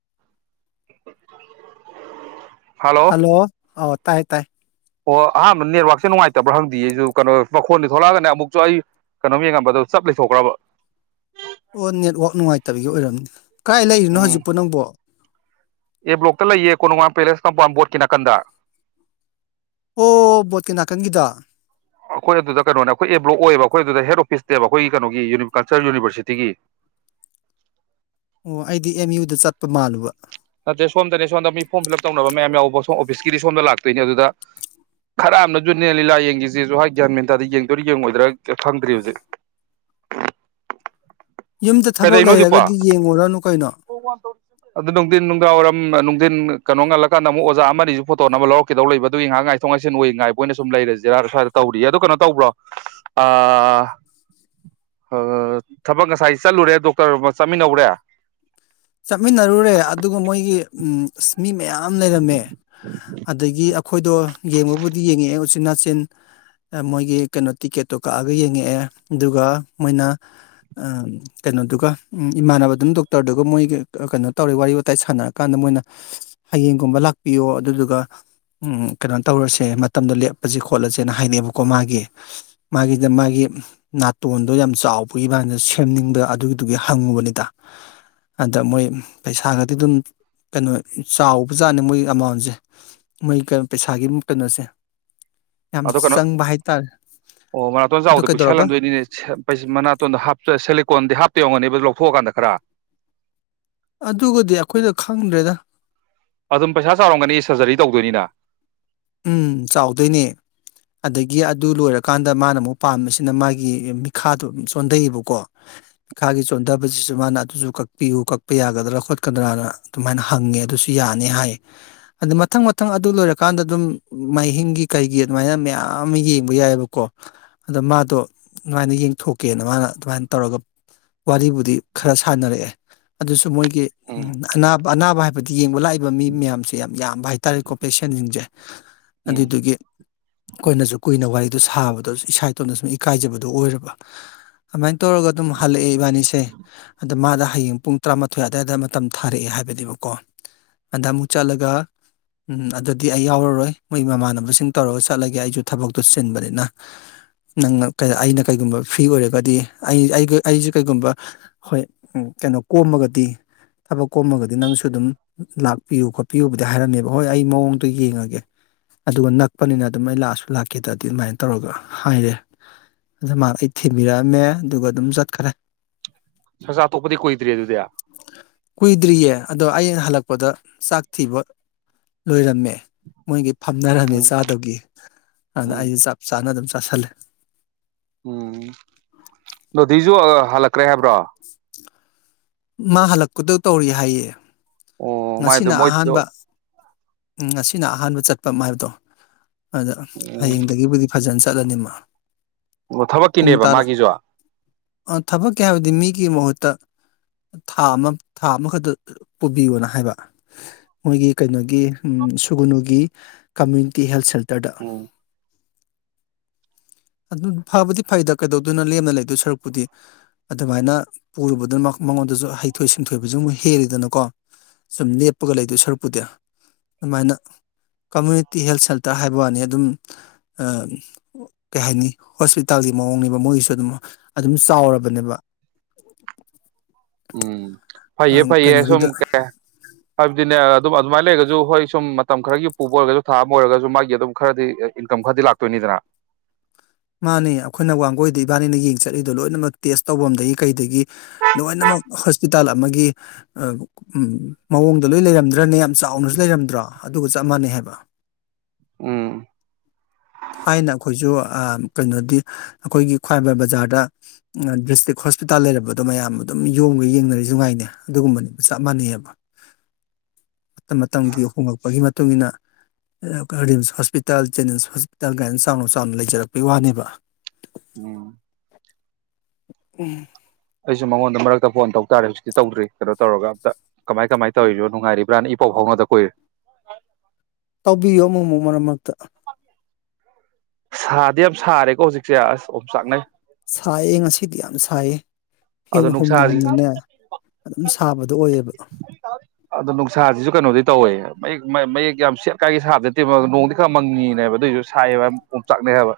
[unintelligible] hello ꯍ ꯇꯥꯏ ꯇꯥꯏ ꯑꯣ ꯑꯍꯥꯟꯕ ꯅꯦꯠꯋꯥꯛꯁꯦ ꯅꯨꯡꯉꯥꯏꯇꯕ꯭ꯔꯥ ꯍꯪꯗꯤꯦ ꯑꯩꯁꯨ ꯀꯩꯅꯣ ꯃꯈꯣꯟꯗꯤ ꯊꯣꯛꯂꯛꯑꯒꯅꯦ ꯑꯃꯨꯛꯁꯨ ꯑꯩ ꯀꯩꯅꯣꯝ ꯌꯦꯡꯉꯝꯕꯗꯣ ꯆꯞ ꯂꯩꯊꯣꯛꯈ꯭ꯔꯕ ꯑꯣ ꯅꯦꯠꯋꯥꯛ ꯅꯨꯡꯉꯥꯏꯇꯕꯒꯤ ꯑꯣꯏꯔꯝꯅꯤ ꯀꯥꯏ ꯂꯩꯔꯤꯅꯣ ꯎꯝ ꯍꯧꯖꯤꯛꯄꯣ ꯅꯪꯕꯣ ꯑꯦ ꯕ꯭ꯂꯣꯛꯇ ꯂꯩꯌꯦ ꯀꯣ ꯅꯅꯨꯡꯃꯝ ꯄꯦꯂꯦꯁ ꯀꯝꯄꯥꯎꯟ ꯕꯣꯔꯗꯀꯤ ꯅꯥꯀꯟꯗ ꯑꯣ ꯕꯣꯇꯥ ꯀꯤ ꯅꯥꯀꯟꯒꯤꯗꯣ ꯑꯩꯈꯣꯏ ꯑꯗꯨꯗ ꯀꯩꯅꯣꯅꯦ ꯑꯩꯈꯣꯏ ꯑꯦꯕ꯭ꯂꯣꯛ ꯑꯣꯏꯌꯦꯕ ꯑꯩꯈꯣꯏ ꯑꯗꯨꯗ ꯍꯦꯠ ꯑꯣꯐꯤꯁꯇꯦꯕ ꯑꯩꯈꯣꯏꯒꯤ ꯀꯩꯅꯣꯒꯤ ꯌꯨꯅꯤꯀꯜꯆꯔ ꯌꯨꯅꯤꯚꯔꯁꯤꯇꯤꯒꯤ ꯑꯣ ꯑꯩꯗꯤ ꯑꯦꯝ ꯌꯨꯗ ꯆꯠꯄ ꯃꯥꯜꯂꯨꯕ ꯅꯠꯇ꯭ꯔꯦ ꯁꯣꯝꯗꯅꯦ ꯁꯣꯝꯗ ꯃꯤ ꯐꯣꯔꯝ ꯐꯤꯜ ꯑꯞ ꯇꯧꯅꯕ ꯃꯌꯥꯝ ꯌꯥꯎꯕ ꯁꯣꯝ ꯑꯣꯐꯤꯁꯀꯤꯗꯤ ꯁꯣꯝꯗ ꯂꯥꯛꯇꯣꯏꯅꯦ ꯑꯗꯨꯗ ꯈꯔ ꯑꯃꯅꯁꯨꯅꯦ ꯂꯤꯂꯥ ꯌꯦꯡꯈꯤꯁꯤꯁꯨ ꯍꯥꯏ ꯒ꯭ꯌꯥꯟ ꯃꯦꯟꯇꯥꯗ ꯌꯦꯡꯗꯣꯏꯔꯥ ꯌꯦꯡꯉꯣꯏꯗ꯭ꯔꯥ ꯈꯪꯗ꯭ꯔꯤ ꯍꯧꯖꯤꯛ ꯌꯨꯝꯗ ꯊꯕꯛ ꯀꯗꯩꯅꯣ ꯍꯧꯖꯤꯛꯄꯣ ꯂꯩꯔꯒꯗꯤ ꯌꯦꯡꯉꯨꯔꯅꯨ ꯀꯩꯅꯣ ꯑꯗꯨ ꯅꯨꯡꯊꯤꯟ ꯅꯨꯡꯗꯥꯡ ꯋꯥꯏꯔꯝ ꯅꯨꯡꯊꯤꯟ ꯀꯩꯅꯣ ꯉꯜꯂꯀꯥꯟꯗ ꯑꯃꯨꯛ ꯑꯣꯖꯥ ꯑꯃ ꯑꯁꯤꯁꯨ ꯐꯣꯇꯣꯅꯕ ꯂꯧꯔꯛꯀꯗꯧ ꯂꯩꯕ ꯑꯗꯨꯒꯤ ꯉꯥꯏꯍꯥꯛ ꯉꯥꯏꯊꯣꯛ ꯉꯥꯏꯁꯤꯟ ꯑꯣꯏ ꯉꯥꯏꯕꯣꯏꯅ ꯁꯨꯝ ꯂꯩꯔꯁꯤꯔꯥ ꯁ꯭ꯏꯗ ꯇꯧꯔꯤꯌꯦ ꯑꯣ ꯀꯩꯅꯣ ꯇꯧꯕ꯭ꯔꯣ ꯊꯕꯛ ꯉꯁꯥꯏ ꯆꯠꯂꯨꯔꯦ ꯗꯣꯛꯇꯔ ꯑꯃ ꯆꯠꯃꯤꯟꯅꯧꯔꯦ ꯆꯠꯃꯤꯟꯅꯔꯨꯔꯦ ꯑꯗꯨꯒ ꯃꯣꯏꯒꯤ ꯑ ꯃꯤ ꯃꯌꯥꯝ ꯂꯩꯔꯝꯃꯦ ꯑꯗꯒꯤ ꯑꯩꯈꯣꯏꯗꯣ ꯌꯦꯡꯕꯕꯨꯗꯤ ꯌꯦꯡꯉꯛꯑꯦ ꯎꯆꯤꯟ ꯅꯥꯆꯤꯟ ꯃꯣꯏꯒꯤ ꯀꯩꯅꯣ ꯇꯤꯛꯀꯦꯠꯇꯣ ꯀꯛꯑꯒ ꯌꯦꯡꯉꯛꯑꯦ ꯑꯗꯨꯒ ꯃꯣꯏꯅ ꯀꯩꯅꯣꯗꯨꯒ ꯏꯃꯥꯟꯅꯕꯗꯨꯅ ꯗꯣꯛꯇꯔꯗꯨꯒ ꯃꯣꯏ ꯀꯩꯅꯣ ꯇꯧꯔꯦ ꯋꯥꯔꯤ ꯋꯥꯇꯥꯏ ꯁꯥꯟꯅꯔꯀꯥꯟꯗ ꯃꯣꯏꯅ ꯍꯌꯦꯡꯒꯨꯝꯕ ꯂꯥꯛꯄꯤꯌꯣ ꯑꯗꯨꯗꯨꯒ ꯀꯩꯅꯣ ꯇꯧꯔꯁꯦ ꯃꯇꯝꯗꯣ ꯂꯦꯞꯄꯁꯦ ꯈꯣꯠꯂꯁꯦꯅ ꯍꯥꯏꯅꯩꯑꯕꯀꯣ ꯃꯥꯒꯤ ꯃꯥꯒꯤꯗ ꯃꯥꯒꯤ ꯅꯥꯇꯣꯟꯗꯣ ꯌꯥꯝ ꯆꯥꯎꯕꯒꯤ ꯃꯥꯅ ꯁꯦꯝꯅꯤꯡꯕ ꯑꯗꯨꯒꯤꯗꯨꯒꯤ ꯍꯪꯉꯨꯕꯅꯤꯗ ꯑꯗ ꯃꯣꯏ ꯄꯩꯁꯥꯒꯗꯤ ꯑꯗꯨꯝ ꯀꯩꯅꯣ ꯆꯥꯎꯕꯖꯥꯠꯅꯦ ꯃꯣꯏ ꯑꯦꯃꯥꯎꯟꯁꯦ ꯃꯣꯏ ꯄꯩꯁꯥꯒꯤ ꯀꯩꯅꯣꯁꯦ ꯌꯥꯝ ꯑꯗꯣ ꯀꯩꯅꯣ ꯆꯪꯕ ꯍꯥꯏꯇꯥꯔꯦ ꯑꯣ ꯃꯅꯥꯇꯣꯟ ꯑꯗꯨ ꯆꯥꯎꯕꯗ ꯀꯩꯗꯧꯔꯕ ꯄꯤꯛꯁꯜꯍꯟꯗꯣꯏꯅꯤꯅꯦ ꯃꯅꯥꯇꯣꯟꯗ ꯍꯥꯞ ꯀꯣꯟꯗꯤ ꯍꯥꯞꯇ ꯌꯧꯉꯅꯤꯕꯗꯨ ꯂꯧꯊꯣꯛꯑꯀꯥꯟꯗ ꯈꯔ ꯑꯗꯨꯒꯗꯤ ꯑꯩꯈꯣꯏꯅ ꯈꯪꯗ꯭ꯔꯦꯗ ꯑꯗꯨꯝ ꯄꯩꯁꯥ ꯆꯥꯎꯔꯝꯒꯅꯤ ꯁꯔꯖꯔꯤ ꯇꯧꯗꯣꯏꯅꯤꯅ ꯎꯝ ꯆꯥꯎꯗꯣꯏꯅꯦ ꯑꯗꯒꯤ ꯑꯗꯨ ꯂꯣꯏꯔꯀꯥꯟꯗ ꯃꯥꯅ ꯑꯃꯨꯛ ꯄꯥꯝꯃꯤꯕꯁꯤꯅ ꯃꯥꯒꯤ ꯃꯤꯈꯥꯗꯣꯝ ꯆꯣꯟꯊꯩꯌꯦꯕꯀꯣ ꯃꯤꯈꯥꯒꯤ ꯆꯣꯟꯊꯕꯁꯤꯁꯨ ꯃꯥꯅ ꯑꯗꯨꯁꯨ ꯀꯛꯄꯤꯌꯨ ꯀꯛꯄ ꯌꯥꯒꯗ꯭ꯔꯥ ꯈꯣꯠꯀꯗ꯭ꯔꯥꯅ ꯑꯗꯨꯃꯥꯏꯅ ꯍꯪꯉꯦ ꯑꯗꯨꯁꯨ ꯌꯥꯅꯤ ꯍꯥꯏ ꯑꯗ ꯃꯊꯪ ꯃꯊꯪ ꯑꯗꯨ ꯂꯣꯏꯔꯀꯥꯟꯗ ꯑꯗꯨꯝ ꯃꯍꯥꯏꯍꯤꯡꯒꯤ ꯀꯩꯒꯤ ꯑꯗꯨꯃꯥꯏꯅ ꯃꯌꯥꯝ ꯑꯃ ꯌꯦꯡꯕ ꯌꯥꯏꯑꯕꯀꯣ ꯑꯗꯣ ꯃꯥꯗꯣ ꯑꯗꯨꯃꯥꯏꯅ ꯌꯦꯡꯊꯣꯛꯀꯦꯅ ꯃꯥꯅ ꯑꯗꯨꯃꯥꯏꯅ ꯇꯧꯔꯒ ꯋꯥꯔꯤꯕꯨꯗꯤ ꯈꯔ ꯁꯥꯟꯅꯔꯛꯑꯦ ꯑꯗꯨꯁꯨ ꯃꯣꯏꯒꯤ ꯎꯝ ꯑꯅꯥꯕ ꯑꯅꯥꯕ ꯍꯥꯏꯕꯗꯤ ꯌꯦꯡꯕ ꯂꯥꯛꯏꯕ ꯃꯤ ꯃꯌꯥꯝꯁꯦ ꯌꯥꯝ ꯌꯥꯝꯕ ꯍꯥꯏꯇꯥꯔꯦꯀꯣ ꯄꯦꯁꯟꯁꯤꯡꯁꯦ ꯎꯝ ꯑꯗꯨꯏꯗꯨꯒꯤ ꯑꯩꯈꯣꯏꯅꯁꯨ ꯀꯨꯏꯅ ꯋꯥꯔꯤꯗꯨꯣ ꯁꯥꯕꯗꯁꯨ ꯏꯁꯥ ꯏꯇꯣꯝꯇ ꯁꯨꯝ ꯏꯀꯥꯏꯖꯕꯗꯨꯣ ꯑꯣꯏꯔꯕ ꯑꯗꯨꯃꯥꯏꯅ ꯇꯧꯔꯒ ꯑꯗꯨꯝ ꯍꯜꯂꯛꯑꯦ ꯏꯕꯥꯅꯤꯁꯦ ꯑꯗ ꯃꯥꯗ ꯍꯌꯦꯡ ꯄꯨꯡ ꯇꯔꯥꯃꯥꯊꯣꯏ ꯑꯗꯨꯋꯥꯏꯗ ꯃꯇꯝ ꯊꯥꯔꯛꯑꯦ ꯍꯥꯏꯕꯅꯦꯕꯀꯣ ꯑꯗ ꯑꯃꯨꯛ ꯆꯠꯂꯒ ꯑꯗꯨꯗꯗꯤ ꯑꯩ ꯌꯥꯎꯔꯔꯣꯏ ꯃꯣꯏ ꯃꯃꯥꯟꯅꯕꯁꯤꯡ ꯇꯧꯔꯒ ꯆꯠꯂꯒꯦ ꯑꯩꯁꯨ ꯊꯕꯛꯇꯨ ꯆꯤꯟꯕꯅꯤꯅ ꯅꯪꯅ ꯑꯩꯅ ꯀꯩꯒꯨꯝꯕ ꯐ꯭ꯔꯤ ꯑꯣꯏꯔꯒꯗꯤ ꯑꯩ ꯑꯩꯁꯦ ꯀꯩꯒꯨꯝꯕ ꯍꯣꯏ ꯀꯩꯅꯣ ꯀꯣꯝꯃꯒꯗꯤ ꯊꯕꯛ ꯀꯣꯝꯃꯒꯗꯤ ꯅꯪꯁꯨ ꯑꯗꯨꯝ ꯂꯥꯛꯄꯤꯌꯨ ꯈꯣꯠꯄꯤꯌꯨꯕꯨꯗꯤ ꯍꯥꯏꯔꯝꯃꯦꯕ ꯍꯣꯏ ꯑꯩ ꯃꯑꯣꯡ ꯌꯦꯡꯉꯒꯦ ꯑꯗꯨꯒ ꯅꯛꯄꯅꯤꯅ ꯑꯗꯨꯝ ꯑꯩ ꯂꯥꯛꯑꯁꯨ ꯂꯥꯛꯀꯦꯗ꯭ꯔꯗꯤ ꯑꯗꯨꯃꯥꯏꯅ ꯇꯧꯔꯒ ꯍꯥꯏꯔꯦ ꯑꯗꯨ ꯃꯥ ꯑꯩ ꯊꯤꯟꯕꯤꯔꯛꯑꯝꯃꯦ ꯑꯗꯨꯒ ꯑꯗꯨꯝ ꯆꯠꯈꯔꯦ ꯁꯁ ꯇꯣꯄꯗꯤ ꯀꯣꯏ ꯇ꯭ꯔꯤꯦ ꯑꯗꯨ ꯇꯌꯥ ꯀꯨꯏꯗ꯭ꯔꯤꯌꯦ ꯑꯗꯣ ꯑꯩꯅ ꯍꯜꯂꯛꯄꯗ ꯆꯥꯛ ꯊꯤꯕ ꯂꯣꯏꯔꯝꯃꯦ ꯃꯣꯏꯒꯤ ꯐꯝꯅꯔꯝꯃꯤ ꯎꯝ ꯆꯥꯗꯨꯒꯤ ꯑꯗꯨꯅ ꯎꯝ ꯑꯩꯁꯨꯦ ꯆꯞ ꯆꯥꯅ ꯑꯗꯨꯝ ꯆ ꯆꯥꯁꯟꯂꯦ ꯎꯝ ꯊꯤꯖꯣ [inaudible] [unintelligible] ꯍꯜꯂꯛ꯭ꯔꯦ ꯍꯥꯏꯕ꯭ꯔꯣ ꯃꯥ ꯍꯜꯂꯛꯄꯗꯧ ꯇꯧꯔꯤ ꯍꯥꯏꯌꯦ ꯑꯣ ꯃꯥꯏ ꯑꯗꯨ ꯃꯣꯏꯣꯏꯗ ꯎꯝ ꯑꯁꯤꯅ ꯑꯍꯥꯟꯕ ꯆꯠꯄ ꯍꯥꯏꯕꯗꯣ ꯑꯗ ꯎꯝ ꯍꯌꯦꯡꯗꯒꯤꯕꯨꯗꯤ ꯐꯖꯟꯁꯤ ꯆꯂꯅꯤꯃ ꯑꯣ ꯊꯕꯛꯀꯤꯅꯦꯕ ꯃꯥꯒꯤꯁꯨ ꯊꯕꯛꯀꯤ ꯍꯥꯏꯕꯗꯤ ꯃꯤꯒꯤ ꯃꯍꯨꯠꯇ ꯊꯥ ꯑꯃ ꯊꯥ ꯑꯃꯈꯛꯇ ꯄꯨꯕꯤꯌꯣꯅ ꯍꯥꯏꯕ ꯃꯣꯏꯒꯤ ꯀꯩꯅꯣꯒꯤ ꯎꯝ ꯁꯨꯒꯨꯅꯨꯒꯤ ꯀꯝꯃ꯭ꯌꯨꯅꯤꯇꯤ ꯍꯦꯜ ꯁꯦꯟꯔ ꯇꯔꯗ ꯎꯝ ꯑꯗꯨ ꯐꯕꯨꯗꯤ ꯐꯩꯗ ꯀꯩꯗꯧꯗꯣꯏꯅꯣ ꯂꯦꯝꯅ ꯂꯩꯗꯣꯏ ꯁꯔꯨꯛꯄꯨꯗꯤ ꯑꯗꯨꯃꯥꯏꯅ ꯄꯨꯔꯨꯕꯗꯨꯅ ꯃꯉꯣꯟꯗꯁꯨ ꯍꯩꯊꯣꯏ ꯁꯤꯡꯊꯣꯏꯕꯁꯨ ꯑꯃꯨꯛ ꯍꯦꯜꯂꯤꯗꯅꯀꯣ ꯁꯨꯝ ꯂꯦꯞꯄꯒ ꯂꯩꯗꯣꯏ ꯁꯔꯨꯛꯄꯨꯗꯤ ꯑꯗꯨꯃꯥꯏꯅ ꯀꯝꯃꯨꯅꯤꯇꯤ ꯍꯦꯜꯊ ꯁꯦꯟꯇꯔ ꯍꯥꯏꯕ ꯋꯥꯅꯤ ꯑꯗꯨꯝ ꯀꯩ ꯍꯥꯏꯅꯤ ꯍꯣꯁꯄꯤꯇꯥꯜꯒꯤ ꯃꯑꯣꯡꯅꯦꯕ ꯃꯣꯏꯒꯤꯁꯨ ꯑꯗꯨꯝ ꯑꯗꯨꯝ ꯆꯥꯎꯔꯕꯅꯦꯕ ꯎꯝ ꯑ, ꯐꯩꯌꯦ ꯐꯩꯌꯦ ꯁꯨꯝꯝ ꯀꯩꯅꯣꯒꯤꯗ ꯍꯥꯏꯕꯗꯤꯅꯦ ꯑꯗꯨꯝ ꯑꯗꯨꯃꯥꯏꯅ ꯂꯩꯔꯒꯁꯨ ꯍꯣꯏ ꯁꯨꯝ ꯃꯇꯝ ꯈꯔꯒꯤ ꯄꯨꯕ ꯑꯣꯏꯔꯒꯁꯨ ꯊꯥ ꯑꯃ ꯑꯣꯏꯔꯒꯁꯨ ꯃꯥꯒꯤ ꯑꯗꯨꯝ ꯈꯔꯗꯤ ꯏꯟꯀꯝ ꯈꯔꯗꯤ ꯂꯥꯛꯇꯣꯏꯅꯤꯗꯅ ꯃꯥꯅꯦ ꯑꯩꯈꯣꯏꯅ ꯋꯥꯡꯒꯣꯏꯗ ꯏꯕꯥꯅꯤꯅ ꯌꯦꯡ ꯆꯠꯂꯤꯗꯣ ꯂꯣꯏꯅꯃꯛ ꯇꯦꯁ ꯇꯧꯐꯝꯗꯒꯤ ꯀꯩꯗꯒꯤ ꯂꯣꯏꯅꯃꯛ ꯍꯣꯁꯄꯤꯇꯥꯜ ꯑꯃꯒꯤ ꯃꯑꯣꯡꯗ ꯂꯣꯏ ꯂꯩꯔꯝꯗ꯭ꯔꯅꯦ ꯌꯥꯝ ꯆꯥꯎꯅꯁꯨ ꯂꯩꯔꯝꯗ꯭ꯔꯣ ꯑꯗꯨꯒ ꯆꯞ ꯃꯥꯟꯅꯩ ꯍꯥꯏꯕ ꯎꯝ ꯊꯥꯏꯅ ꯑꯩꯈꯣꯏꯁꯨ ꯀꯩꯅꯣꯗꯤ ꯑꯩꯈꯣꯏꯒꯤ ꯈ꯭ꯋꯥꯏꯔꯝꯕꯟ ꯕꯖꯥꯔꯗ ꯗꯤꯁꯇ꯭ꯔꯤꯛ ꯍꯣꯁꯄꯤꯇꯥꯜ ꯂꯩꯔꯝꯕꯗꯣ ꯃꯌꯥꯝ ꯑꯗꯨꯝ ꯌꯣꯝꯒꯩ ꯌꯦꯡꯅꯔꯤꯁꯨ ꯉꯥꯏꯅ ꯑꯗꯨꯒꯨꯝꯕꯅꯤꯕꯨ ꯆꯞ ꯃꯥꯟꯅꯩꯌꯦꯕ ꯃꯇꯝ ꯃꯇꯝꯒꯤ ꯍꯣꯡꯡꯂꯛꯄꯒꯤ ꯃꯇꯨꯡ ꯏ ꯃꯇꯨꯡꯏꯟꯅ ꯔꯤꯝꯁ ꯍꯣꯁꯄꯤꯇꯥꯜ ꯖꯦꯅꯤꯝꯁ ꯗꯜ ꯒꯥꯥꯏꯗꯦꯟ ꯆꯥꯎꯅ ꯆꯥꯎꯅ ꯂꯩꯖꯔꯛꯄꯩ ꯋꯥꯅꯦꯕ ꯎꯝ ꯎꯝ ꯑꯩꯁꯨ ꯃꯉꯣꯟꯗ ꯃꯔꯛꯇ ꯐꯣꯟ ꯇꯧ ꯇꯥꯔꯦ ꯍꯧꯖꯤꯛꯇꯤ ꯇꯧꯗ꯭ꯔꯤ ꯀꯩꯅꯣ ꯇꯧꯔꯒ ꯑꯝꯇ ꯀꯃꯥꯏ ꯀꯃꯥꯏꯅ ꯇꯧꯔꯤꯅꯣ ꯅꯨꯡꯉꯥꯏꯔꯤꯕ꯭ꯔꯥꯅ ꯏ ꯄꯥꯎ ꯐꯥꯎꯅꯗ ꯀꯨꯏꯔꯦ ꯇꯧꯕꯤꯌꯨ ꯑꯃꯨꯛ ꯑꯃꯨꯛ ꯃꯔꯛ ꯃꯔꯛꯇ ꯁꯥꯗꯤ ꯌꯥꯝ ꯁꯥꯔꯦꯀꯣ ꯍꯧꯖꯤꯛꯁꯦ ꯑꯁ ꯑꯣꯝ ꯆꯥꯛꯅꯩ ꯁꯥꯏꯌꯦ ꯉꯁꯤꯗꯤ ꯌꯥꯝ ꯁꯥꯏꯌꯦ ꯑꯗꯣ ꯐꯦꯟ ꯍꯨꯝꯅ ꯅꯨꯡꯁꯥꯁꯤ ꯍꯨꯝꯅꯅꯦ ꯑꯗꯨꯝ ꯁꯥꯕꯗꯣ ꯑꯣꯏꯌꯦꯕ ꯑꯗꯣ ꯅꯨꯡꯁꯥꯁꯤꯁꯨ ꯀꯩꯅꯣꯗꯤ ꯇꯧꯋꯦꯌꯦꯛ ꯃꯌꯦꯛ ꯌꯥꯝ ꯁꯦꯠ ꯀꯥꯏꯒꯤ ꯁꯥꯕ ꯅꯠꯇꯦꯕ ꯅꯣꯡꯗꯤ ꯈꯔ ꯃꯪꯉꯤꯅꯦꯕ ꯑꯗꯨꯏꯁꯨ ꯁꯥꯏꯌꯦꯦꯕ ꯃꯝꯆꯥꯛꯅꯦ ꯍꯥꯏꯕ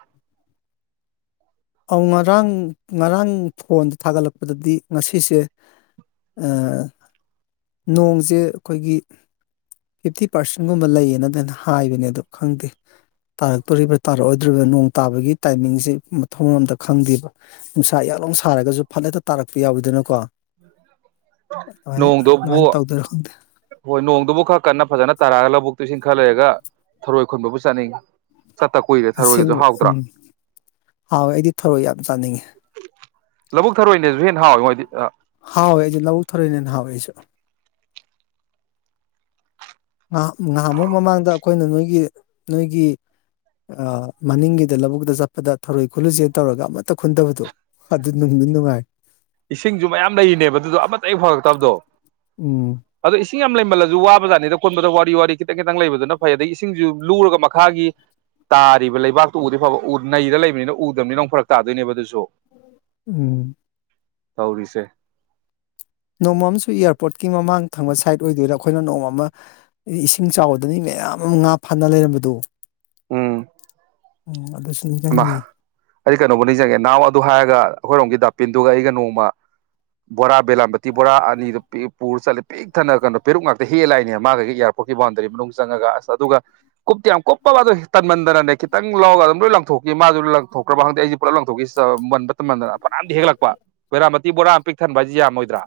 ꯑꯧ ꯉꯔꯥꯡ ꯉꯔꯥꯡ ꯐꯣꯟꯗ ꯊꯥꯒꯠꯂꯛꯄꯗꯗꯤ ꯉꯁꯤꯁꯦ ꯅꯣꯡꯁꯦ ꯑꯩꯈꯣꯏꯒꯤ ꯐꯤꯐꯇꯤ ꯄꯥꯔꯁꯦꯟꯒꯨꯝꯕ ꯂꯩꯌꯦꯅꯅꯦꯅ ꯍꯥꯏꯕꯅꯦ ꯑꯗꯣ ꯈꯪꯗꯦ ꯇꯥꯔꯛꯇꯣꯔꯤꯕ꯭ꯔꯥ ꯇꯥꯔꯛꯑꯣꯏꯗꯣꯔꯤꯕ꯭ꯔꯥ ꯅꯣꯡ ꯇꯥꯕꯒꯤ ꯇꯥꯏꯃꯤꯡꯁꯦ ꯃꯊꯣꯡ ꯃꯔꯝ ꯑꯝꯇ ꯈꯪꯗꯦꯕ ꯅꯨꯡꯁꯥ ꯌꯛ ꯂꯥꯎꯅ ꯁꯥꯔꯒꯁꯨ ꯐꯠ ꯍꯦꯛꯇ ꯇꯥꯔꯛꯄ ꯌꯥꯎꯋꯤꯗꯅꯀꯣ ꯑꯗꯨꯃꯥꯏ ꯅꯣꯡꯗꯨꯕꯨ ꯑꯗꯨꯃꯥꯏꯅ ꯇꯧꯗꯣꯏꯔꯣ ꯈꯪꯗꯦ ꯍꯣꯏ ꯅꯣꯡꯗꯨꯕꯨ ꯈꯔ ꯀꯟꯅ ꯐꯖꯅ ꯇꯥꯔꯛꯑꯒ ꯂꯧꯕꯨꯛꯇꯨ ꯏꯁꯤꯡ ꯈꯔ ꯂꯩꯔꯒ ꯊꯔꯣꯏ ꯈꯨꯟꯕꯕꯨ ꯆꯠꯅꯤꯡꯉꯤ ꯆꯠꯇ ꯀꯨꯏꯔꯦ ꯊꯔꯣꯏꯒꯁꯨ ꯑꯁꯦꯡꯕ ꯎꯝ ꯍꯥꯎꯇ꯭ꯔꯥ ꯍꯥꯎꯋꯦ ꯑꯩꯗꯤ ꯊꯧꯔꯣꯏ ꯌꯥꯝ ꯆꯥꯅꯤꯡꯉꯤ ꯂꯧꯕꯨꯛ ꯊꯔꯣꯏꯅꯁꯨ ꯍꯦꯟꯅ ꯍꯥꯎꯋꯤꯉꯣ ꯑꯩꯗꯤ ꯍꯥꯎꯋꯂ ꯑꯩꯁꯨ ꯂꯕꯨꯛ ꯊꯔꯣꯏꯅ ꯍꯦꯟꯅ ꯍꯥꯎꯋꯦ ꯑꯩꯁꯨ ꯉꯍ ꯉꯍꯥꯟꯃꯨꯛ ꯃꯃꯥꯡꯗ ꯑꯩꯈꯣꯏꯅ ꯅꯣꯏꯒꯤ ꯅꯣꯏꯒꯤ ꯃꯅꯤꯡꯒꯤꯗ ꯂꯧꯕꯨꯛꯇ ꯆꯠꯄꯗ ꯊꯔꯣꯏ ꯈꯨꯜꯂꯨꯖꯦꯅ ꯇꯧꯔꯒ ꯑꯃꯠꯇ ꯈꯨꯟꯗꯕꯗꯣ ꯑꯗꯨ ꯅꯨꯡꯗꯤ ꯅꯨꯡꯉꯥꯏ ꯏꯁꯤꯡꯁꯨ ꯃꯌꯥꯝ ꯂꯩꯔꯤꯅꯦꯕ ꯑꯗꯨꯗꯣ ꯑꯃꯠꯇ ꯍꯦꯛ ꯐꯪꯉꯛꯇꯕꯗꯣ ꯎꯝ ꯑꯗꯣ ꯏꯁꯤꯡ ꯌꯥꯝ ꯂꯩꯃꯜꯂꯁꯨ ꯋꯥꯕꯖꯥꯠꯅꯤꯗ ꯈꯣꯟꯕꯗ ꯋꯥꯔꯤ ꯋꯥꯔꯤ ꯈꯤꯇꯪ ꯈꯤꯇꯪ ꯂꯩꯕꯗꯨꯅ ꯐꯩ ꯑꯗꯒꯤ ꯏꯁꯤꯡꯁꯨ ꯂꯨꯔꯒ ꯃꯈꯥꯒꯤ ꯇꯥꯔꯤꯕ ꯂꯩꯕꯥꯛꯇꯨ ꯎꯗꯤ ꯐꯕ ꯎ ꯅꯩꯔ ꯂꯩꯕꯅꯤꯅ ꯎꯗꯕꯅꯤꯅꯨ ꯐꯔꯛ ꯇꯥꯗꯣꯏꯅꯦꯕ ꯑꯗꯨꯁꯨ ꯎꯝ ꯇꯧꯔꯤꯁꯦ ꯅꯣꯡꯃꯝꯁꯨ ꯏꯌꯥꯔꯄꯣꯔꯠꯀꯤ ꯃꯃꯥꯡ ꯊꯪꯕ ꯁꯥꯏꯠ ꯑꯣꯏꯗꯣꯏꯔ ꯑꯩꯈꯣꯏꯅ ꯅꯣꯡꯃ ꯏꯁꯤꯡ ꯆꯥꯎꯕꯗꯅꯤ ꯃꯌꯥꯝ ꯑꯃ ꯉꯥ ꯐꯥꯅ ꯂꯩꯔꯝꯕꯗꯣ ꯎꯝ ꯎꯝ ꯑꯗꯨꯁꯨ ꯑꯃ ꯅꯤꯡꯁꯤꯡꯉꯤ ꯑꯩ ꯀꯩꯅꯣꯕꯨ ꯅꯤꯡꯁꯤꯡꯉꯦ ꯅꯍꯥꯟꯋꯥ ꯑꯗꯨ ꯍꯥꯏꯔꯒ ꯑꯩꯈꯣꯏꯔꯣꯝꯒꯤꯗ ꯄꯤꯟꯗꯨꯒ ꯑꯩꯒ ꯅꯣꯡꯃ ꯕꯣꯔꯥ ꯕꯦꯂꯥꯕꯇꯤ ꯕꯣꯔꯥ ꯑꯅꯤꯗꯨ ꯄꯨꯔ ꯆꯠꯂꯦ ꯄꯤꯛ ꯊꯟꯅ ꯀꯩꯅꯣ ꯄꯦꯔꯨꯛ ꯉꯥꯛꯇ ꯍꯦꯜꯂꯥꯛꯏꯅꯦ ꯃꯥꯗꯒꯤ ꯏꯌꯥꯔꯄꯣꯔꯠꯀꯤ ꯕꯥꯎꯟꯗꯔꯤ ꯃꯅꯨꯡ ꯆꯪꯉꯒ ꯑꯁ ꯑꯗꯨꯒ ꯀꯨꯞꯇꯤ ꯌꯥꯝ ꯀꯨꯞꯄꯕ ꯑꯗꯨ ꯇꯟꯃꯟꯗꯅꯅꯦ ꯈꯤꯇꯪ ꯂꯧꯔꯒ ꯑꯗꯨꯝ ꯂꯣꯏ ꯊꯣꯛꯈꯤ ꯃꯥꯁꯨ ꯂꯪꯊꯣꯛꯈ꯭ꯔꯕ ꯈꯪꯗꯦ ꯑꯩꯁꯤ ꯄꯨꯂꯞ ꯂꯪꯊꯣꯛꯈꯤ ꯇꯟꯃꯟꯗꯅ ꯐꯅꯌꯥꯝꯗꯤ ꯍꯦꯛꯂꯛꯄ ꯕꯦꯔꯥꯃꯇꯤ ꯕꯣꯔꯥ ꯑꯃ ꯄꯤꯛ ꯊꯟꯕ ꯍꯥꯏꯁꯤ ꯌꯥꯝꯃꯣꯏꯗ꯭ꯔꯥ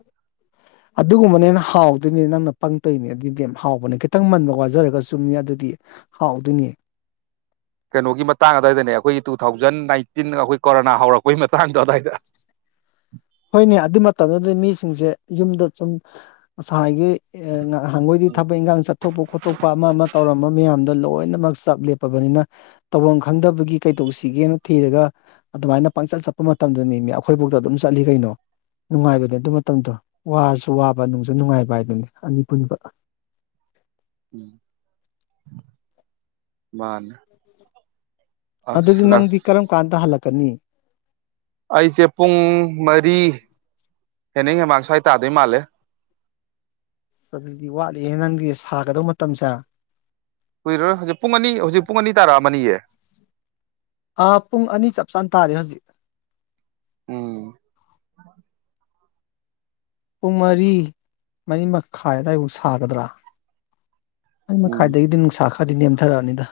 ꯑꯗꯨꯒꯨꯝꯕꯅꯦꯅ ꯍꯥꯎꯗꯣꯏꯅꯦ ꯅꯪꯅ ꯄꯪꯇꯣꯏꯅꯦ ꯑꯗꯨꯗꯤ ꯌꯥꯝ ꯍꯥꯎꯕꯅꯦ ꯈꯤꯇꯪ ꯃꯟꯕ ꯋꯥꯖꯔꯒꯖꯨꯅꯦ ꯑꯗꯨꯗꯤ ꯍꯥꯎꯗꯣꯏꯅꯤ ꯀꯩꯅꯣꯒꯤ ꯃꯇꯥꯡ ꯑꯗꯨꯋꯥꯏꯗꯅꯦ ꯑꯩꯈꯣꯏꯒꯤ ꯇꯨ ꯊꯥꯎꯖꯟ ꯅꯥꯏꯟꯇꯤꯟ ꯑꯩꯈꯣꯏ ꯀꯣꯔꯣꯅꯥ ꯍꯧꯔꯛꯄꯩ ꯃꯇꯥꯡꯗꯣ ꯑꯗꯨꯋꯥꯏꯗ ꯍꯣꯏꯅꯦ ꯑꯗꯨ ꯃꯇꯝꯗꯨꯗꯤ ꯃꯤꯁꯤꯡꯁꯦ ꯌꯨꯝꯗ ꯁꯨꯝ ꯉꯁꯥꯏꯒꯤ ꯅꯍꯥꯟꯒꯣꯏꯗꯤ ꯎꯝ ꯊꯕꯛ ꯏꯪꯈꯥꯡ ꯆꯠꯊꯣꯛꯄ ꯈꯣꯠꯇꯣꯛꯄ ꯑꯃ ꯑꯃ ꯇꯧꯔꯝꯕ ꯃꯌꯥꯝꯗꯨꯅ ꯂꯣꯏꯅꯃꯛ ꯆꯞ ꯂꯦꯞꯄꯕꯅꯤꯅ ꯇꯧꯐꯝ ꯈꯪꯗꯕꯒꯤ ꯀꯩꯗꯧꯁꯤꯒꯦꯅ ꯊꯤꯔꯒ ꯑꯗꯨꯃꯥꯏꯅ ꯄꯪꯆꯠ ꯆꯠꯄ ꯃꯇꯝꯗꯅꯤ ꯑꯩꯈꯣꯏꯕꯧꯗ ꯑꯗꯨꯝ ꯆꯠꯂꯤ ꯀꯩꯅꯣ ꯅꯨꯡꯉꯥꯏꯕꯅꯦ ꯑꯗꯨ ꯃꯇꯝꯗꯣ ꯋꯥꯔꯁꯨ ꯋꯥꯕ ꯅꯨꯡꯁꯨ ꯅꯨꯡꯉꯥꯏꯕ ꯍꯥꯏꯗꯨꯅꯤ ꯑꯅꯤ ꯄꯨꯟꯕ ꯃꯥꯅꯦ ꯑꯁ ꯑꯗꯨꯗꯤ ꯉꯁ ꯅꯪꯗꯤ ꯀꯔꯝ ꯀꯥꯟꯗ ꯍꯜꯂꯛꯀꯦ ꯑꯅꯤ ꯑꯩꯁꯦ ꯄꯨꯡ ꯃꯔꯤ ꯍꯦꯅꯤꯡ ꯍꯦꯃꯥꯡ ꯁ꯭ꯋꯥꯏ ꯇꯥꯗꯣꯏ ꯃꯥꯜꯂꯦ ꯑꯗꯨꯗꯤ ꯋꯥꯠꯂꯤꯍꯦ ꯅꯪꯗꯤ ꯁꯥꯒꯗꯧꯕ ꯃꯇꯝꯁꯦ ꯀꯨꯏꯔꯣꯏ ꯍꯧꯖꯤꯛ ꯄꯨꯡ ꯑꯅꯤ ꯍꯧꯖꯤꯛ ꯄꯨꯡ ꯑꯅꯤ ꯇꯥꯔꯥ ꯑꯃꯅꯤꯌꯦ ꯑꯥ ꯄꯨꯡ ꯑꯅꯤ ꯆꯞ ꯆꯥꯅ ꯇꯥꯔꯦ ꯍꯧꯖꯤꯛ ꯎꯝ ꯄꯨꯡ ꯃꯔꯤ ꯃꯔꯤ ꯃꯈꯥꯏꯋꯥꯏꯐꯨꯛ ꯁꯥꯒꯗ꯭ꯔꯥ ꯑꯩ ꯎꯝ ꯃꯈꯥꯏꯗꯒꯤꯗꯤ ꯅꯨꯡꯁꯥꯈ꯭ꯔ ꯍꯥꯏꯗꯤ ꯅꯦꯝꯊꯔꯛꯑꯅꯤꯗ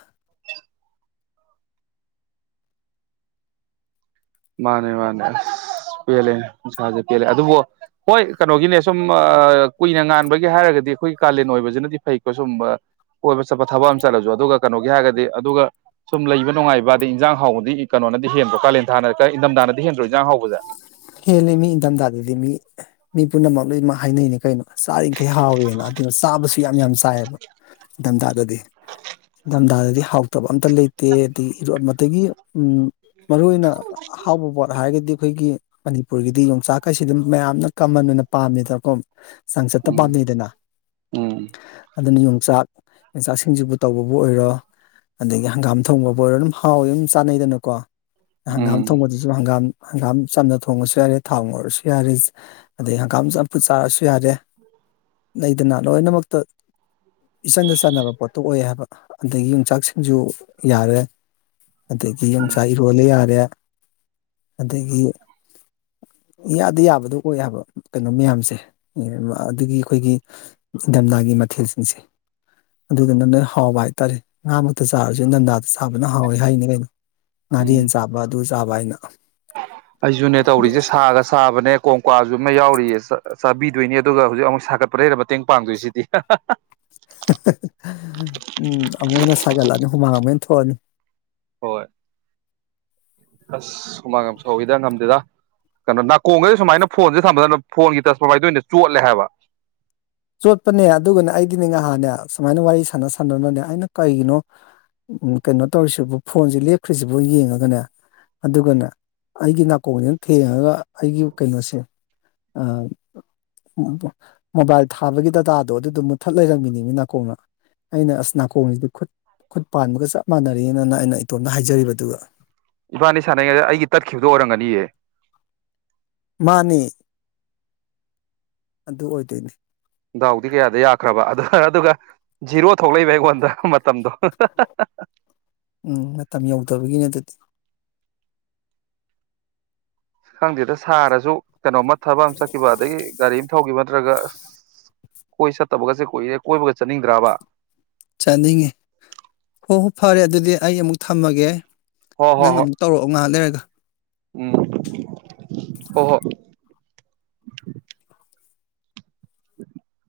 ꯃꯥꯅꯦ ꯃꯥꯅꯦ ꯑꯁ ꯄꯦꯜꯂꯦ ꯅꯨꯡꯁꯥꯁꯦ ꯄꯦꯜꯂꯦ ꯑꯗꯨꯕꯨ ꯍꯣꯏ ꯀꯩꯅꯣꯒꯤꯅꯦ ꯁꯨꯝ ꯀꯨꯏꯅ ꯉꯥꯟꯕꯒꯤ ꯍꯥꯏꯔꯒꯗꯤ ꯑꯩꯈꯣꯏꯒꯤ ꯀꯥꯂꯦꯟ ꯑꯣꯏꯕꯁꯤꯅꯗꯤ ꯐꯩꯀꯣ ꯁꯨꯝ ꯀꯣꯏꯕ ꯆꯠꯄ ꯊꯕꯛ ꯑꯃ ꯆꯠꯂꯁꯨ ꯑꯗꯨꯒ ꯀꯩꯅꯣꯒꯤ ꯍꯥꯏꯔꯒꯗꯤ ꯑꯗꯨꯒ ꯁꯨꯝ ꯂꯩꯕ ꯅꯨꯡꯉꯥꯏꯕ ꯑꯗꯩ ꯏꯟꯖꯥꯡ ꯍꯥꯎꯕꯗꯤ ꯀꯩꯅꯣꯅꯗꯤ ꯍꯦꯟꯕ꯭ꯔꯣ ꯀꯥꯂꯦꯟ ꯍꯅ ꯏꯝꯊꯗꯥꯅꯗꯤ ꯍꯦꯟꯗ꯭ꯔꯣ ꯏꯟꯖꯥꯡ ꯍꯧꯕꯁꯦ ꯍꯦꯂ ꯃꯤ ꯏꯗꯝꯗꯥꯗꯗꯤ ꯃꯤ ꯃꯤ ꯄꯨꯝꯅꯃꯛ ꯂꯣꯏꯅꯃꯛ ꯍꯥꯏꯅꯩꯅꯦ ꯀꯩꯅꯣ ꯆꯥꯔꯤꯡꯈꯩ ꯍꯥꯎꯋꯦꯅ ꯑꯗꯨ ꯆꯥꯕꯁꯨ ꯌꯥꯝ ꯌꯥꯝ ꯆꯥꯏꯌꯦꯕ ꯏꯊꯝꯊꯥꯗꯗꯤ ꯏꯊꯝꯊꯥꯗꯗꯤ ꯍꯥꯎꯇꯕ ꯑꯝꯇ ꯂꯩꯇꯦ ꯑꯗꯒꯤ ꯏꯔꯣ ꯑꯃꯒꯤ ꯎꯝ ꯃꯔꯨꯏ ꯑꯣꯏꯅ ꯍꯥꯎꯕ ꯄꯣꯠ ꯍꯥꯏꯔꯒꯗꯤ ꯑꯩꯈꯣꯏꯒꯤ ꯃꯅꯤꯄꯨꯔꯒꯤꯗꯤ ꯌꯣꯡꯆꯥꯛꯈꯩꯁꯤ ꯑꯗꯨꯝ ꯃꯌꯥꯝꯅ ꯀꯃꯟ ꯑꯣꯏꯅ ꯄꯥꯝꯃꯦꯗꯅꯀꯣ ꯆꯥꯡꯆꯠꯇ ꯎꯝ ꯄꯥꯝꯅꯩꯗꯅ ꯎꯝ ꯑꯗꯨ ꯌ ꯆꯥꯛ ꯌꯣꯡꯆꯥꯛꯁꯤꯡꯁꯤꯕꯨ ꯇꯧꯕꯕꯨ ꯑꯣꯏꯔꯣ ꯑꯗꯒꯤ ꯍꯪꯒꯥꯝ ꯊꯣꯡꯕꯕꯨ ꯑꯣꯏꯔꯣ ꯑꯗꯨꯝ ꯍꯥꯎꯋꯦ ꯑꯗꯨꯝ ꯆꯥꯅꯩꯗꯅꯀꯣ ꯍꯪꯒꯥꯝ ꯎꯝ ꯊꯣꯡꯕꯗꯁꯨ ꯍꯪꯒꯥꯝ ꯍꯪꯒꯥꯝ ꯆꯝꯅ ꯊꯣꯡꯉꯁꯨ ꯌꯥꯔꯦ ꯊꯥꯎ ꯑꯣꯏꯔꯁꯨ ꯌꯥꯔꯦ ꯑꯗꯩ ꯍꯪꯒꯥꯝ ꯆꯝꯐꯨꯠ ꯆꯥꯔꯁꯨ ꯌꯥꯔꯦ ꯂꯩꯗꯅ ꯂꯣꯏꯅꯃꯛꯇ ꯏꯆꯟꯗ ꯆꯥꯟꯅꯕ ꯄꯣꯠꯇꯣ ꯑꯣꯏ ꯍꯥꯏꯕ ꯑꯗꯒꯤ ꯌꯣꯡꯆꯥꯛꯁꯤꯡꯁꯨ ꯌꯥꯔꯦ ꯎꯝ ꯑꯪꯁꯍꯤ ꯍꯣꯂꯦ ꯌꯥ ꯑꯗꯒꯤ ꯌꯥꯗ ꯌꯥꯕꯗꯣ ꯑꯣꯏꯌꯦꯕ ꯀꯩꯅꯣ ꯃꯌꯥꯝꯁꯦ ꯑꯗꯨꯒꯤ ꯑꯩꯈꯣꯏꯒꯤ ꯏꯟꯊꯝꯊꯥꯒꯤ ꯃꯊꯦꯜꯁꯤꯡꯁꯦ ꯑꯗꯨꯗ ꯅ ꯂꯣꯏꯅ ꯍꯥꯎꯕ ꯍꯥꯏꯇꯥꯔꯦ ꯉꯥꯃꯛꯇ ꯆꯥꯔꯁꯨ ꯏꯟꯊꯝꯊ ꯆꯥꯕꯅ ꯍꯥꯎꯋꯦ ꯍꯥꯏꯅ ꯀꯩꯅꯣ ꯉꯥꯔꯦꯟ ꯎꯝ ꯆꯥꯕ ꯑꯗꯨ ꯆꯥꯕ ꯍꯥꯏꯅ ꯑꯩꯁꯨꯅꯦ ꯇꯧꯔꯤꯁꯦ ꯁꯥꯒ ꯁꯥꯕꯅꯦ ꯀꯣꯝꯀꯥꯁꯨ ꯑꯃ ꯌꯥꯎꯔꯤꯌꯦ ꯆꯥꯕꯤꯗꯣꯏꯅꯤ ꯑꯗꯨꯒ ꯍꯧꯖꯤꯛ ꯑꯃꯨꯛ ꯁꯥꯒꯠꯄ ꯂꯩꯔ ꯃꯇꯦꯡ ꯄꯥꯡꯗꯣꯏꯁꯤꯗꯤ ꯎꯝ ꯑꯃꯛ ꯍꯟꯅ ꯁꯥꯒꯠꯂꯅꯤ ꯍꯨꯃꯥꯡ ꯊꯅꯤ ꯍꯣꯏꯣꯏ ꯑꯁ ꯁꯨꯃꯥꯡ ꯁꯧꯋꯗ ꯉꯝꯗꯦꯗ ꯀꯩꯅꯣ ꯅꯥꯀꯣꯡꯒꯩꯗꯤ ꯁꯨꯃꯥꯏꯅ ꯐꯣꯟꯁꯦ ꯊꯝꯕꯗꯅ ꯐꯣꯟꯒꯤ ꯇꯁꯄꯚꯏꯗ ꯑꯣꯏꯅ ꯆꯣꯠꯂꯦ ꯍꯥꯏꯕ ꯆꯣꯠꯄꯅꯦ ꯑꯗꯨꯒꯅꯦ ꯑꯩꯒꯤꯅꯦ ꯉꯍꯥꯟꯅꯦ ꯁꯨꯃꯥꯏꯅ ꯋꯥꯔꯤ ꯁꯥꯟꯅ ꯁꯥꯟꯅꯅꯕꯅꯦ ꯑꯩꯅ ꯀꯩꯒꯤꯅꯣ ꯀꯩꯅꯣ ꯇꯧꯔꯤꯁꯤꯕꯨ ꯐꯣꯟꯁꯤꯦ ꯂꯦꯞꯈ꯭ꯔꯤꯁꯤꯕꯨ ꯌꯦꯡꯉꯒꯅꯦ ꯑꯗꯨꯒꯅꯦ ꯑꯩꯒꯤ ꯅꯥꯀꯣꯡꯁꯤꯅ ꯊꯦꯡꯉꯒ ꯑꯩꯒꯤ ꯀꯩꯅꯣꯁꯦ ꯃꯣꯕꯥꯏꯜ ꯊꯥꯕꯒꯤ ꯗꯇꯥꯗꯣ ꯑꯗꯨꯗꯣ ꯃꯨꯠꯊꯠ ꯂꯩꯔꯝꯃꯤꯅꯤꯃꯤ ꯅꯥꯀꯣꯡꯅ ꯑꯩꯅ ꯑꯁ ꯅꯥꯀꯣꯡꯁꯤꯗꯤ ꯈꯨꯠ ꯈꯨꯠ ꯄꯥꯟꯕꯒ ꯆꯞ ꯃꯥꯟꯅꯔꯤ ꯑꯗꯨꯅ ꯑꯩꯅ ꯏꯇꯣꯝꯇ ꯍꯥꯏꯖꯔꯤꯕꯗꯨ ꯏꯕꯥꯅꯤ ꯁꯥꯟꯅꯉꯩꯗ ꯑꯩꯒꯤ ꯇꯠꯈꯤꯕꯗꯣ ꯑꯣꯏꯔꯝꯒꯅꯤꯍ ꯃꯥꯅꯦ ꯑꯗꯨ ꯑꯣꯏꯗꯣꯏꯅꯦ ꯗꯥꯎꯗꯤ ꯀꯌꯥꯗ ꯌꯥꯈ꯭ꯔꯕ ꯑꯗꯨ ꯑꯗꯨꯒ ꯖꯤꯔꯣ ꯊꯣꯛꯂꯛꯏꯕ ꯑꯩꯉꯣꯟꯗ ꯃꯇꯝꯗꯣ ꯎꯝ ꯃꯇꯝ ꯌꯧꯗꯕꯒꯤꯅꯦ ꯑꯗꯨꯗꯤ ꯈꯪꯗꯦꯗ ꯁꯥꯔꯁꯨ ꯀꯩꯅꯣꯝꯃ ꯊꯕꯛ ꯑꯃ ꯆꯠꯈꯤꯕ ꯑꯗꯒꯤ ꯒꯥꯔꯤ ꯑꯃ ꯊꯧꯈꯤꯕ ꯅꯠꯇ꯭ꯔꯒ ꯑꯁ ꯀꯣꯏ ꯆꯠꯇꯕꯒꯁꯦ ꯀꯣꯏꯏꯔꯦ ꯀꯣꯏꯕꯒ ꯆꯠꯅꯤꯡꯗ꯭ꯔꯕ ꯆꯥꯅꯤꯡꯉꯤ ꯍꯣ ꯍꯣ ꯐꯔꯦ ꯑꯗꯨꯗꯤ ꯑꯩ ꯑꯃꯨꯛ ꯊꯝꯃꯒꯦ ꯍꯣꯏ ꯍꯣꯏ ꯅꯪ ꯍꯣꯏ ꯑꯃꯨꯛ ꯇꯧꯔꯛꯑꯣ ꯉꯥꯏꯍꯥꯛ ꯂꯩꯔꯒ ꯎꯝ ꯍ ꯍꯣ ꯎ